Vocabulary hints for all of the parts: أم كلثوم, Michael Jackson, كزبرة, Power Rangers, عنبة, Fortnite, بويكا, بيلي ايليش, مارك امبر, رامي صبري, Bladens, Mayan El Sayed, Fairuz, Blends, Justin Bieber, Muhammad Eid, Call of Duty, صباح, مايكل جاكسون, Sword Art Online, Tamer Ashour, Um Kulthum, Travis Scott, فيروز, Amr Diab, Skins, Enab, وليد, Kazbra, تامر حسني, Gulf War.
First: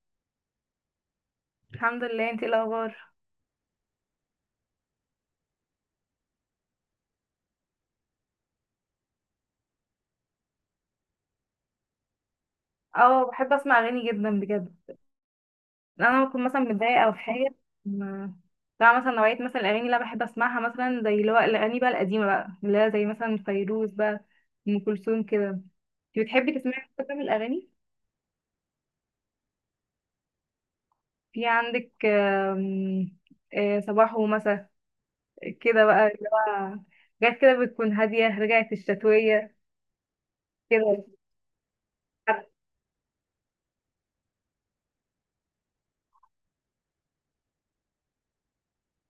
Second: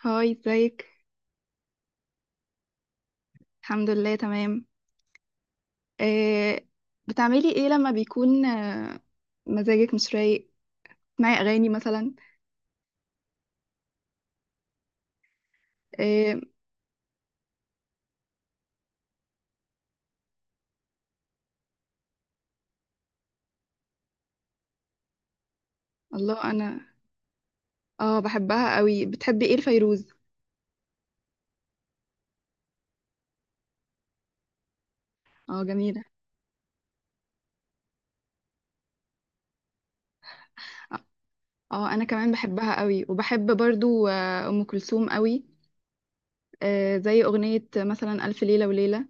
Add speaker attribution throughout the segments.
Speaker 1: هاي ازيك.
Speaker 2: الحمد لله، انتي ايه الاخبار؟
Speaker 1: الحمد لله تمام. آه بتعملي ايه لما بيكون مزاجك مش رايق، تسمعي اغاني مثلا؟
Speaker 2: اه، بحب اسمع اغاني جدا بجد. انا
Speaker 1: آه
Speaker 2: بكون مثلا متضايقه او في حاجه ما- بتاع مثلا نوعيه مثلا الاغاني اللي انا بحب اسمعها مثلا زي اللي هو الاغاني بقى القديمه بقى اللي هي زي مثلا فيروز بقى ام كلثوم كده. انتي
Speaker 1: الله،
Speaker 2: بتحبي
Speaker 1: انا
Speaker 2: تسمعي كده من الاغاني؟
Speaker 1: اه بحبها قوي. بتحبي ايه الفيروز؟
Speaker 2: في عندك صباح ومساء
Speaker 1: اه
Speaker 2: كده
Speaker 1: جميلة.
Speaker 2: بقى اللي هو حاجات كده بتكون هاديه، رجعت الشتويه كده.
Speaker 1: اه انا كمان بحبها قوي، وبحب برضو آه ام كلثوم قوي، آه زي اغنية مثلا الف ليلة وليلة.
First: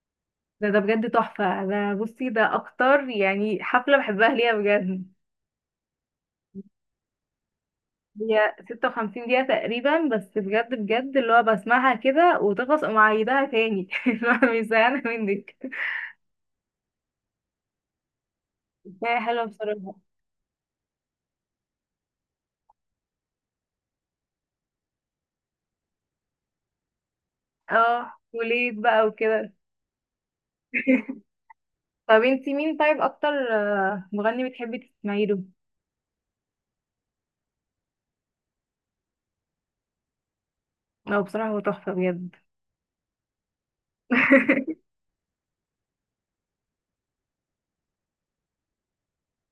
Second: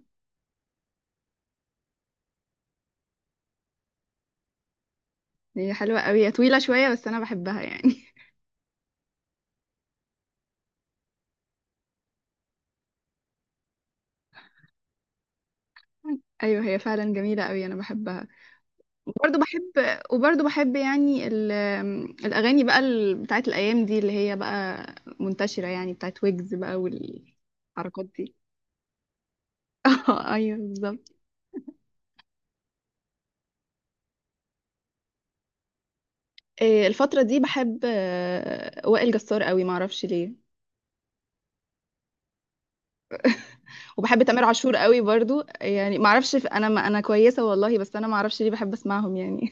Speaker 2: ده بجد تحفه، ده بصي ده اكتر يعني حفله بحبها ليها بجد.
Speaker 1: هي حلوة قوي، هي طويلة شوية بس انا بحبها يعني.
Speaker 2: هي 56 دقيقة تقريبا، بس بجد بجد اللي هو بسمعها كده وتخلص أقوم عيدها تاني. اللي هو مش زهقانة منك.
Speaker 1: ايوه هي فعلا جميلة قوي، انا بحبها.
Speaker 2: هي
Speaker 1: وبرضه
Speaker 2: حلوة
Speaker 1: بحب
Speaker 2: بصراحة.
Speaker 1: وبرضه بحب يعني الأغاني بقى بتاعت الأيام دي، اللي هي بقى منتشرة، يعني بتاعت ويجز بقى والحركات
Speaker 2: اه،
Speaker 1: دي.
Speaker 2: وليد بقى وكده.
Speaker 1: اه ايوه بالظبط.
Speaker 2: طب انتي مين طيب أكتر مغني بتحبي تسمعي له؟
Speaker 1: إيه، الفترة دي بحب وائل جسار قوي، معرفش ليه.
Speaker 2: هو بصراحة هو تحفة بجد.
Speaker 1: وبحب تامر عاشور قوي برضو، يعني معرفش انا ما انا كويسة والله، بس انا معرفش ليه بحب اسمعهم يعني.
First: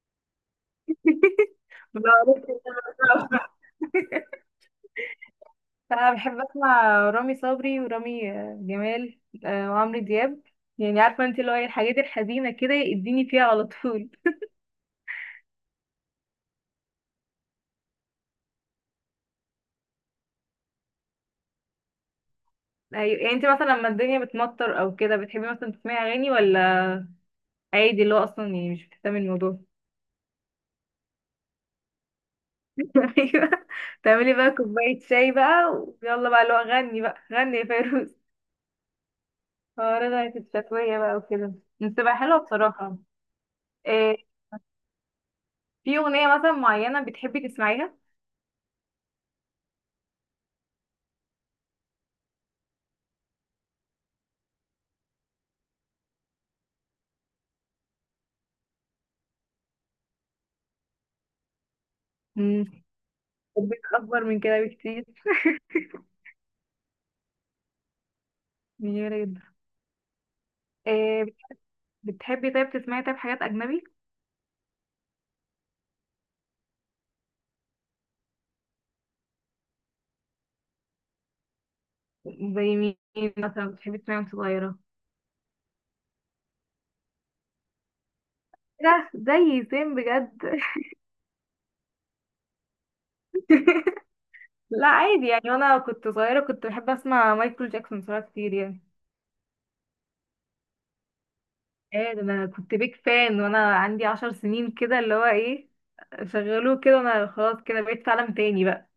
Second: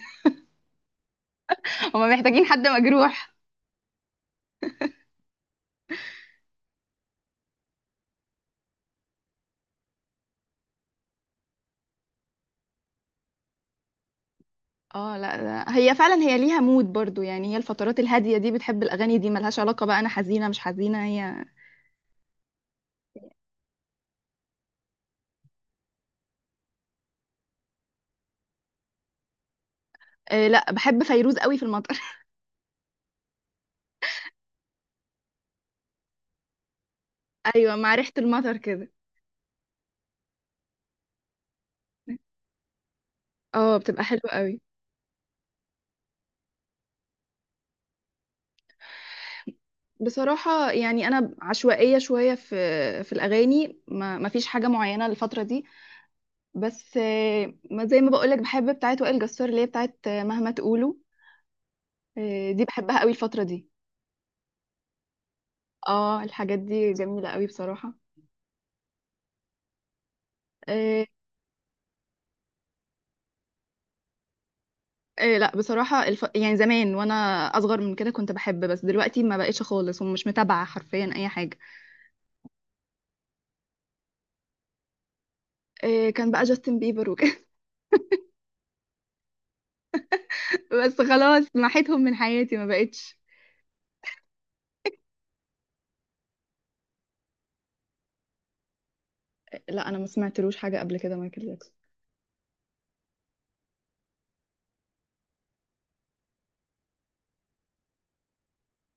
Speaker 1: هما محتاجين
Speaker 2: بعرف إن
Speaker 1: حد
Speaker 2: أنا
Speaker 1: مجروح.
Speaker 2: بسمعه. أنا بحب أسمع رامي صبري ورامي جمال، وعمرو دياب. يعني عارفة انتي اللي هو إيه، الحاجات الحزينة كده يديني فيها على طول.
Speaker 1: اه لا لا، هي فعلا هي ليها مود برضو، يعني هي الفترات الهادية دي بتحب الأغاني دي، ملهاش علاقة بقى أنا حزينة مش حزينة هي.
Speaker 2: أيوة. يعني انت مثلا لما الدنيا بتمطر او كده بتحبي مثلا تسمعي اغاني، ولا عادي اللي هو اصلا يعني مش بتهتمي الموضوع؟
Speaker 1: آه لا، بحب فيروز قوي في المطر.
Speaker 2: ايوه، تعملي بقى كوبايه شاي بقى ويلا بقى اللي هو غني بقى، غني يا
Speaker 1: ايوه، مع ريحة
Speaker 2: فيروز.
Speaker 1: المطر كده.
Speaker 2: اه، رجعت الشتويه بقى وكده، بتبقى حلوه بصراحه.
Speaker 1: اه بتبقى
Speaker 2: إيه،
Speaker 1: حلوة قوي.
Speaker 2: في اغنيه مثلا معينه بتحبي تسمعيها؟
Speaker 1: بصراحة يعني انا عشوائية شوية في الاغاني، ما فيش حاجة معينة الفترة دي. بس آه ما زي ما بقولك، بحب بتاعت وائل جسار، اللي هي بتاعت آه، مهما تقولوا، آه دي
Speaker 2: امم
Speaker 1: بحبها قوي الفترة دي.
Speaker 2: حبيت اكبر من كده بكتير.
Speaker 1: اه الحاجات دي جميلة قوي بصراحة.
Speaker 2: جميله جدا.
Speaker 1: آه.
Speaker 2: إيه بتحبي طيب تسمعي طيب حاجات اجنبي؟
Speaker 1: آه لا بصراحة، يعني زمان وانا اصغر من كده كنت بحب، بس دلوقتي ما بقتش خالص، ومش متابعة حرفيا اي حاجة.
Speaker 2: زي مين مثلا بتحبي تسمعي وانت صغيره؟
Speaker 1: آه كان بقى جاستن بيبر وكده،
Speaker 2: إيه ده، زي سيم بجد.
Speaker 1: بس خلاص محيتهم من حياتي ما بقتش.
Speaker 2: لا عادي، يعني وانا كنت صغيرة كنت بحب اسمع مايكل جاكسون بصراحة كتير يعني.
Speaker 1: لا انا ما سمعتلوش حاجه قبل كده مايكل جاكسون.
Speaker 2: ايه ده، انا كنت بيك فان وانا عندي 10 سنين كده اللي هو ايه. شغلوه كده انا خلاص كده بقيت في عالم تاني بقى.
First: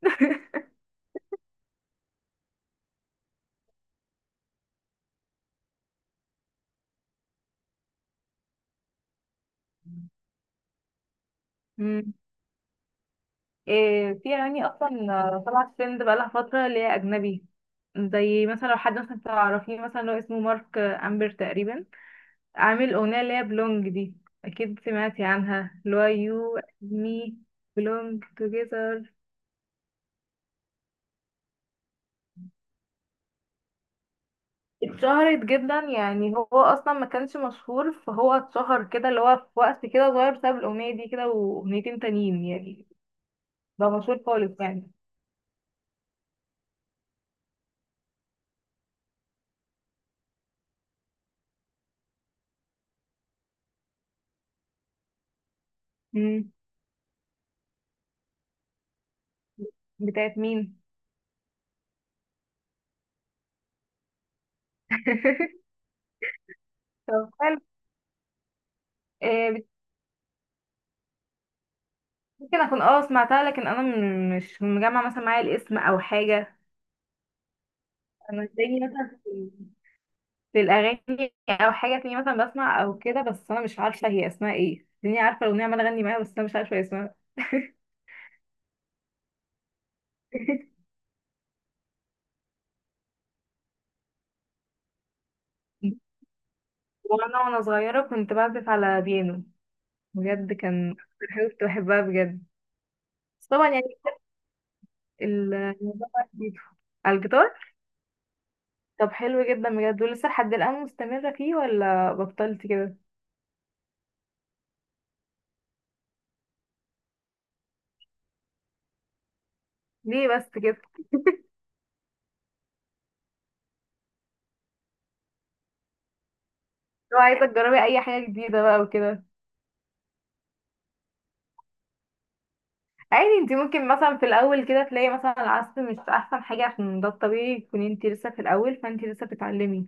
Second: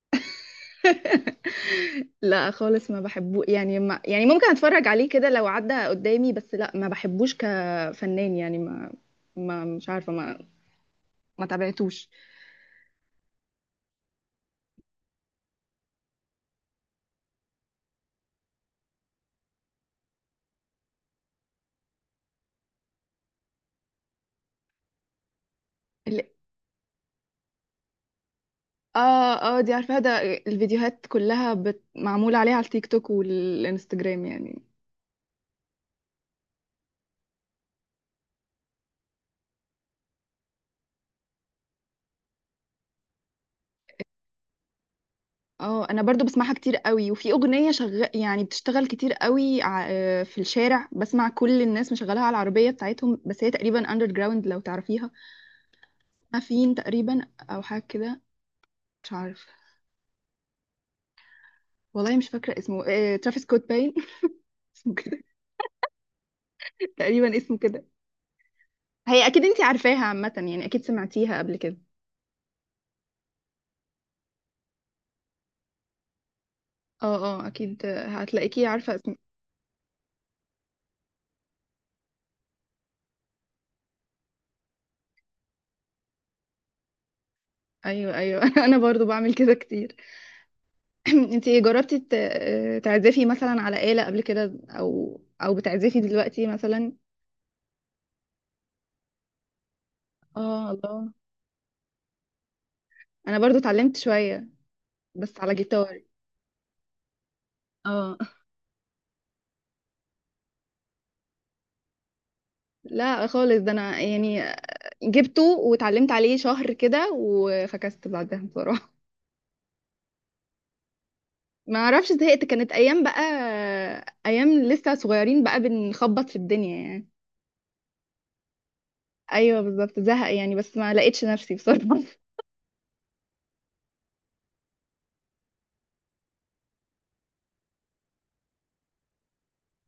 Speaker 1: لا خالص ما بحبه يعني، ما يعني ممكن اتفرج عليه كده لو عدى قدامي، بس لا ما بحبوش كفنان يعني، ما مش عارفه، ما تابعتوش.
Speaker 2: مم. إيه، في اغاني اصلا طلعت ترند بقالها فترة اللي هي اجنبي. زي مثلا لو حد مثلا تعرفيه مثلا اللي هو اسمه مارك امبر تقريبا، عامل اغنية اللي هي بلونج دي. اكيد سمعتي عنها، اللي هو
Speaker 1: ال-
Speaker 2: يو مي بلونج together.
Speaker 1: اه اه دي عارفه ده. الفيديوهات كلها معموله عليها على التيك توك والانستجرام يعني.
Speaker 2: اتشهرت جدا، يعني هو اصلا ما كانش مشهور فهو اتشهر كده اللي هو في وقت كده صغير بسبب الاغنيه دي كده واغنيتين تانيين يعني. بقى مشهور خالص يعني.
Speaker 1: اه انا برضو بسمعها كتير قوي، وفي اغنيه يعني بتشتغل كتير قوي آه، في الشارع بسمع كل الناس مشغلها على العربيه بتاعتهم، بس هي تقريبا اندر جراوند لو تعرفيها. ما
Speaker 2: امم
Speaker 1: فين تقريبا او حاجه كده، مش عارفه.
Speaker 2: بتاعت مين؟
Speaker 1: والله مش فاكره اسمه، آه، ترافيس سكوت باين. اسمه كده
Speaker 2: طب
Speaker 1: تقريبا، اسمه
Speaker 2: حلو.
Speaker 1: كده. هي اكيد
Speaker 2: آه،
Speaker 1: انتي
Speaker 2: بت-
Speaker 1: عارفاها عامه يعني، اكيد سمعتيها قبل كده.
Speaker 2: ممكن اكون سمعتها، لكن انا مش مجمع مثلا معايا الاسم او حاجه.
Speaker 1: اه اه اكيد آه،
Speaker 2: انا
Speaker 1: هتلاقيكي
Speaker 2: تلاقيني
Speaker 1: عارفه اسم.
Speaker 2: مثلا في الاغاني او حاجه، تلاقيني مثلا بسمع او كده، بس انا مش عارفه هي اسمها ايه. تلاقيني عارفه الاغنيه عماله اغني معاها بس انا مش عارفه هي اسمها.
Speaker 1: ايوه ايوه. انا برضو بعمل كده كتير. انت جربتي تعزفي مثلا على آلة قبل كده، او بتعزفي دلوقتي مثلا؟
Speaker 2: وانا صغيره كنت بعزف على بيانو، بجد
Speaker 1: اه
Speaker 2: كان
Speaker 1: الله،
Speaker 2: أكتر حاجة كنت بحبها بجد.
Speaker 1: انا
Speaker 2: بس
Speaker 1: برضو
Speaker 2: طبعا يعني
Speaker 1: اتعلمت شوية بس
Speaker 2: ال-
Speaker 1: على جيتار.
Speaker 2: الموضوع بقى جديد. على الجيتار.
Speaker 1: اه
Speaker 2: طب حلو جدا بجد، ولسه لحد الآن مستمرة فيه ولا بطلت كده؟
Speaker 1: لا خالص، ده انا يعني جبته واتعلمت عليه شهر كده، وفكست بعدها بصراحة.
Speaker 2: ليه بس كده؟
Speaker 1: ما اعرفش زهقت، كانت ايام بقى، ايام لسه صغيرين بقى، بنخبط في الدنيا يعني.
Speaker 2: لو عايزة تجربي أي حاجة جديدة بقى وكده.
Speaker 1: ايوه بالظبط زهق يعني، بس ما لقيتش نفسي بصراحة.
Speaker 2: عادي، انتي ممكن مثلا في الأول كده تلاقي مثلا العزف مش أحسن حاجة، عشان ده الطبيعي تكوني انتي لسه في الأول فانتي لسه بتتعلمي.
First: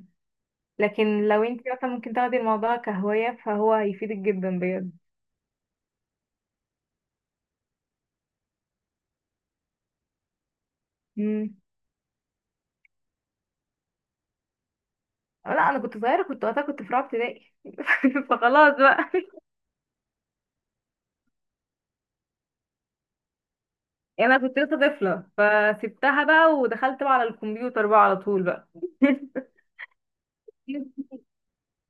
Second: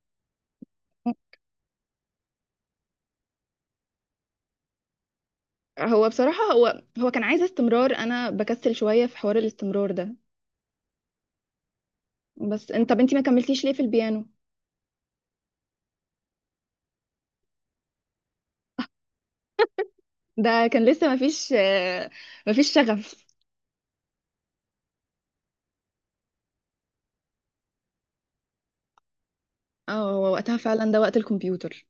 Speaker 2: لكن لو انتي مثلا ممكن تاخدي الموضوع كهواية فهو هيفيدك جدا بجد.
Speaker 1: هو بصراحة هو كان عايز استمرار، انا بكسل شوية في حوار الاستمرار ده.
Speaker 2: مم.
Speaker 1: بس انت، طب انت ما كملتيش ليه في البيانو؟
Speaker 2: لا، أنا كنت صغيرة، كنت وقتها كنت في رابعة ابتدائي فخلاص بقى.
Speaker 1: ده كان لسه ما فيش، ما فيش شغف.
Speaker 2: يعني انا كنت لسه طفله فسبتها بقى ودخلت بقى على الكمبيوتر بقى على طول بقى.
Speaker 1: اه هو وقتها فعلا ده وقت الكمبيوتر.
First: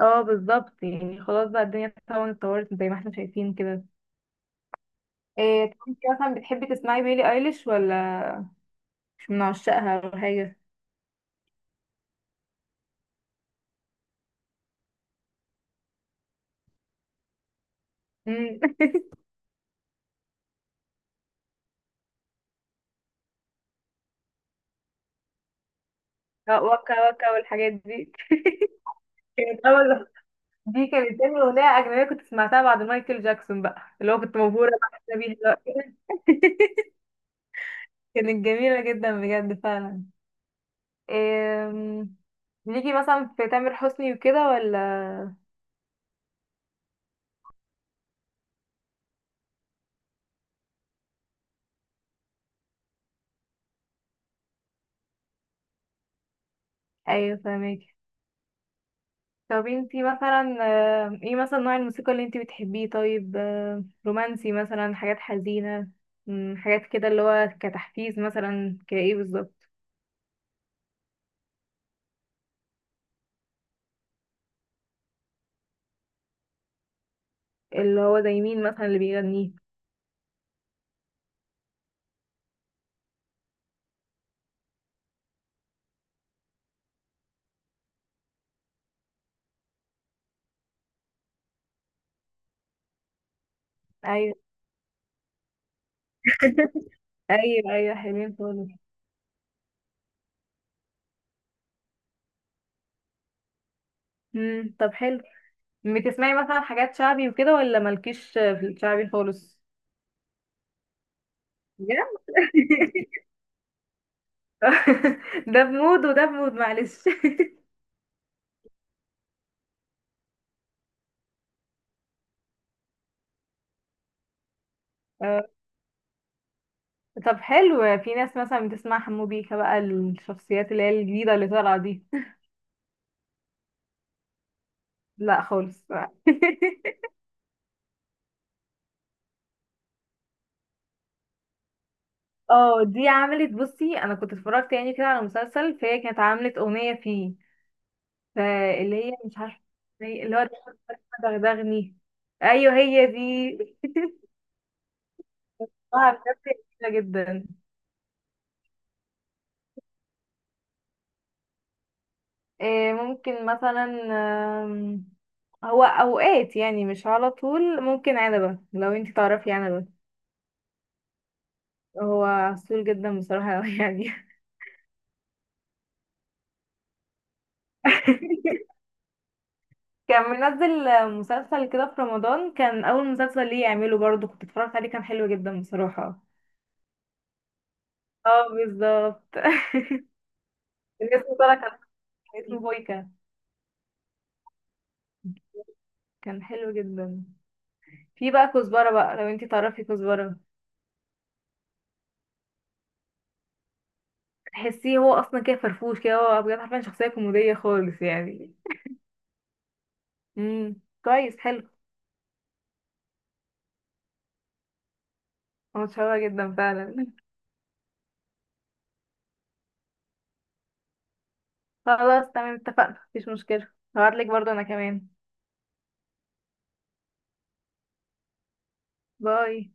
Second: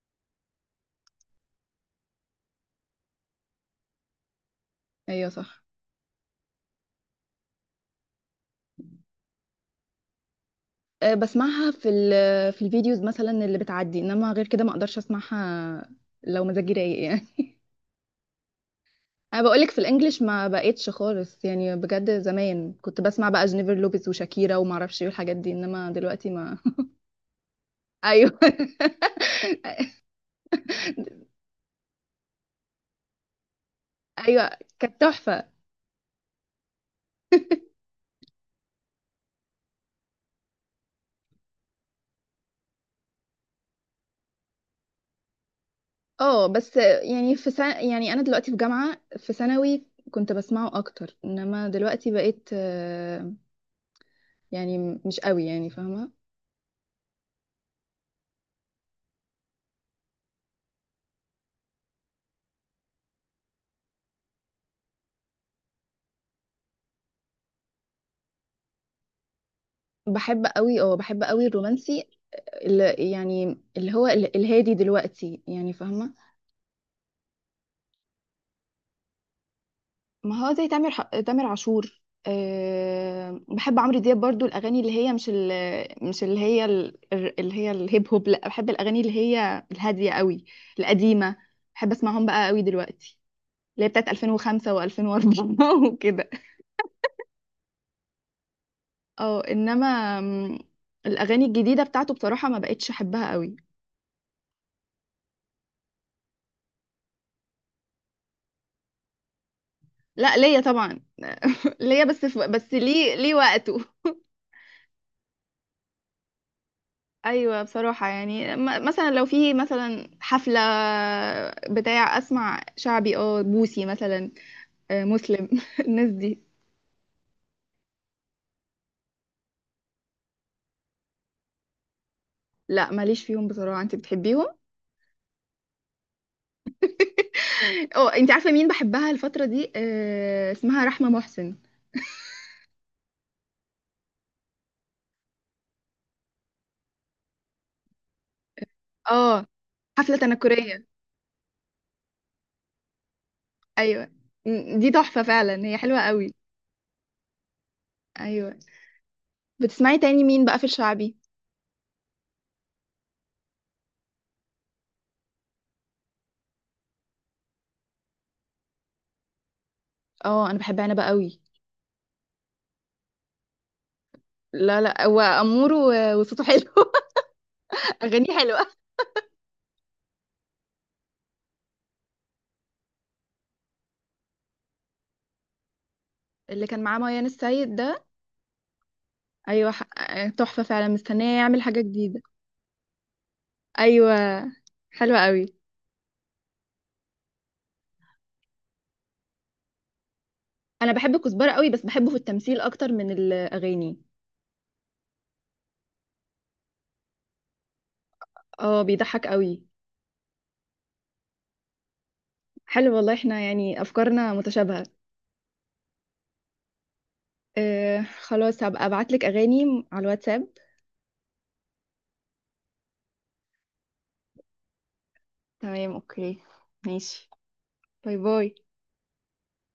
Speaker 2: اه بالظبط، يعني خلاص بقى الدنيا طبعا اتطورت زي ما احنا شايفين كده.
Speaker 1: ايوه صح.
Speaker 2: إيه، طب انت مثلا بتحبي تسمعي بيلي ايليش ولا مش من عشاقها ولا حاجه؟
Speaker 1: آه، بسمعها في في الفيديوز مثلا اللي بتعدي، انما غير كده ما اقدرش اسمعها، لو مزاجي رايق يعني.
Speaker 2: امم
Speaker 1: انا بقولك في الانجليش ما بقتش خالص يعني، بجد زمان كنت بسمع بقى جينيفر لوبيز وشاكيرا، وما اعرفش ايه الحاجات دي، انما دلوقتي ما.
Speaker 2: وكا وكا والحاجات دي
Speaker 1: ايوه.
Speaker 2: كانت اول دي كانت تاني اغنيه اجنبيه كنت سمعتها بعد مايكل جاكسون بقى، اللي هو كنت
Speaker 1: ايوه
Speaker 2: مبهوره
Speaker 1: كانت
Speaker 2: بقى بيه
Speaker 1: تحفة.
Speaker 2: دلوقتي. كانت جميله جدا بجد فعلا. أم، ليكي مثلا في تامر حسني وكده ولا؟
Speaker 1: اه بس يعني في سنة، يعني انا دلوقتي في جامعة، في ثانوي كنت بسمعه اكتر، انما دلوقتي بقيت آه، يعني مش قوي، يعني فاهمة.
Speaker 2: ايوه فاهمك. طب انتي مثلا ايه مثلا نوع الموسيقى اللي انتي بتحبيه؟ طيب رومانسي مثلا، حاجات حزينة، حاجات كده اللي هو كتحفيز مثلا، كايه بالظبط؟
Speaker 1: بحب قوي، اه بحب قوي الرومانسي، اللي يعني اللي هو الهادي دلوقتي، يعني فاهمة.
Speaker 2: اللي هو زي مين مثلا اللي بيغنيه؟
Speaker 1: ما هو زي تامر تامر عاشور، أه بحب عمرو دياب برضو الاغاني اللي هي مش ال، مش اللي هي اللي هي الهيب هوب، لا بحب الاغاني اللي هي الهادية قوي، القديمة. بحب اسمعهم بقى قوي دلوقتي، اللي هي بتاعت
Speaker 2: ايوه.
Speaker 1: 2005 و2004. وكده.
Speaker 2: ايوه ايوه، حلوين خالص.
Speaker 1: اه انما م، الاغاني الجديده بتاعته بصراحه ما بقتش احبها قوي.
Speaker 2: طب حلو. بتسمعي مثلا حاجات شعبي وكده، ولا مالكيش في الشعبي خالص؟
Speaker 1: لا ليا طبعا.
Speaker 2: بجد؟
Speaker 1: ليا، بس في، بس ليه ليه وقته.
Speaker 2: ده بمود وده بمود، معلش.
Speaker 1: ايوه بصراحه يعني مثلا لو في مثلا حفله بتاع اسمع شعبي، اه بوسي مثلا، آه،
Speaker 2: آه،
Speaker 1: مسلم. الناس دي.
Speaker 2: طب حلو. في ناس مثلا بتسمع حمو بيكا بقى، الشخصيات اللي هي الجديدة اللي طالعة دي.
Speaker 1: لا ماليش فيهم بصراحه، انت بتحبيهم؟
Speaker 2: لا خالص.
Speaker 1: اه انت عارفه مين بحبها الفتره دي آه، اسمها رحمه محسن.
Speaker 2: اه، دي عملت، بصي، انا كنت اتفرجت يعني كده على مسلسل فهي كانت عملت اغنية فيه، فاللي هي مش
Speaker 1: اه
Speaker 2: عارفة
Speaker 1: حفله
Speaker 2: اللي هو
Speaker 1: تنكريه.
Speaker 2: دغدغني. ايوه هي دي.
Speaker 1: ايوه دي تحفة فعلا، هي حلوة
Speaker 2: اه بجد،
Speaker 1: قوي.
Speaker 2: جميلة جدا.
Speaker 1: ايوه. بتسمعي تاني مين بقى في الشعبي؟
Speaker 2: ممكن مثلا آم، هو اوقات يعني مش على طول، ممكن عنبة لو انتي تعرفي عنبة.
Speaker 1: اه انا بحب عنبة قوي.
Speaker 2: هو عسول جدا بصراحة يعني.
Speaker 1: لا لا هو امور، وصوته حلو، اغانيه حلوة.
Speaker 2: كان منزل مسلسل كده في رمضان، كان أول مسلسل ليه يعمله برضه، كنت اتفرجت عليه، كان حلو جدا بصراحة.
Speaker 1: اللي كان معاه ميان السيد ده.
Speaker 2: اه بالظبط.
Speaker 1: ايوه تحفة فعلا،
Speaker 2: الاسم
Speaker 1: مستنية
Speaker 2: طلع
Speaker 1: يعمل
Speaker 2: كان
Speaker 1: حاجة جديدة.
Speaker 2: كان اسمه بويكا.
Speaker 1: ايوه حلوة قوي.
Speaker 2: كان حلو جدا. في بقى كزبرة بقى، لو انتي تعرفي كزبرة.
Speaker 1: انا بحب كزبرة قوي، بس بحبه في التمثيل اكتر من الاغاني.
Speaker 2: تحسيه هو أصلا كده فرفوش كده، هو بجد حرفيا شخصية كوميدية خالص يعني.
Speaker 1: اه بيضحك قوي.
Speaker 2: امم كويس، حلو.
Speaker 1: حلو والله، احنا يعني افكارنا متشابهة.
Speaker 2: هو متشوق جدا فعلا.
Speaker 1: آه خلاص، هبقى ابعتلك اغاني على الواتساب.
Speaker 2: خلاص تمام، اتفقنا، مفيش مشكلة. هبعتلك برضه أنا كمان.
Speaker 1: تمام اوكي، ماشي. باي باي.
Speaker 2: باي.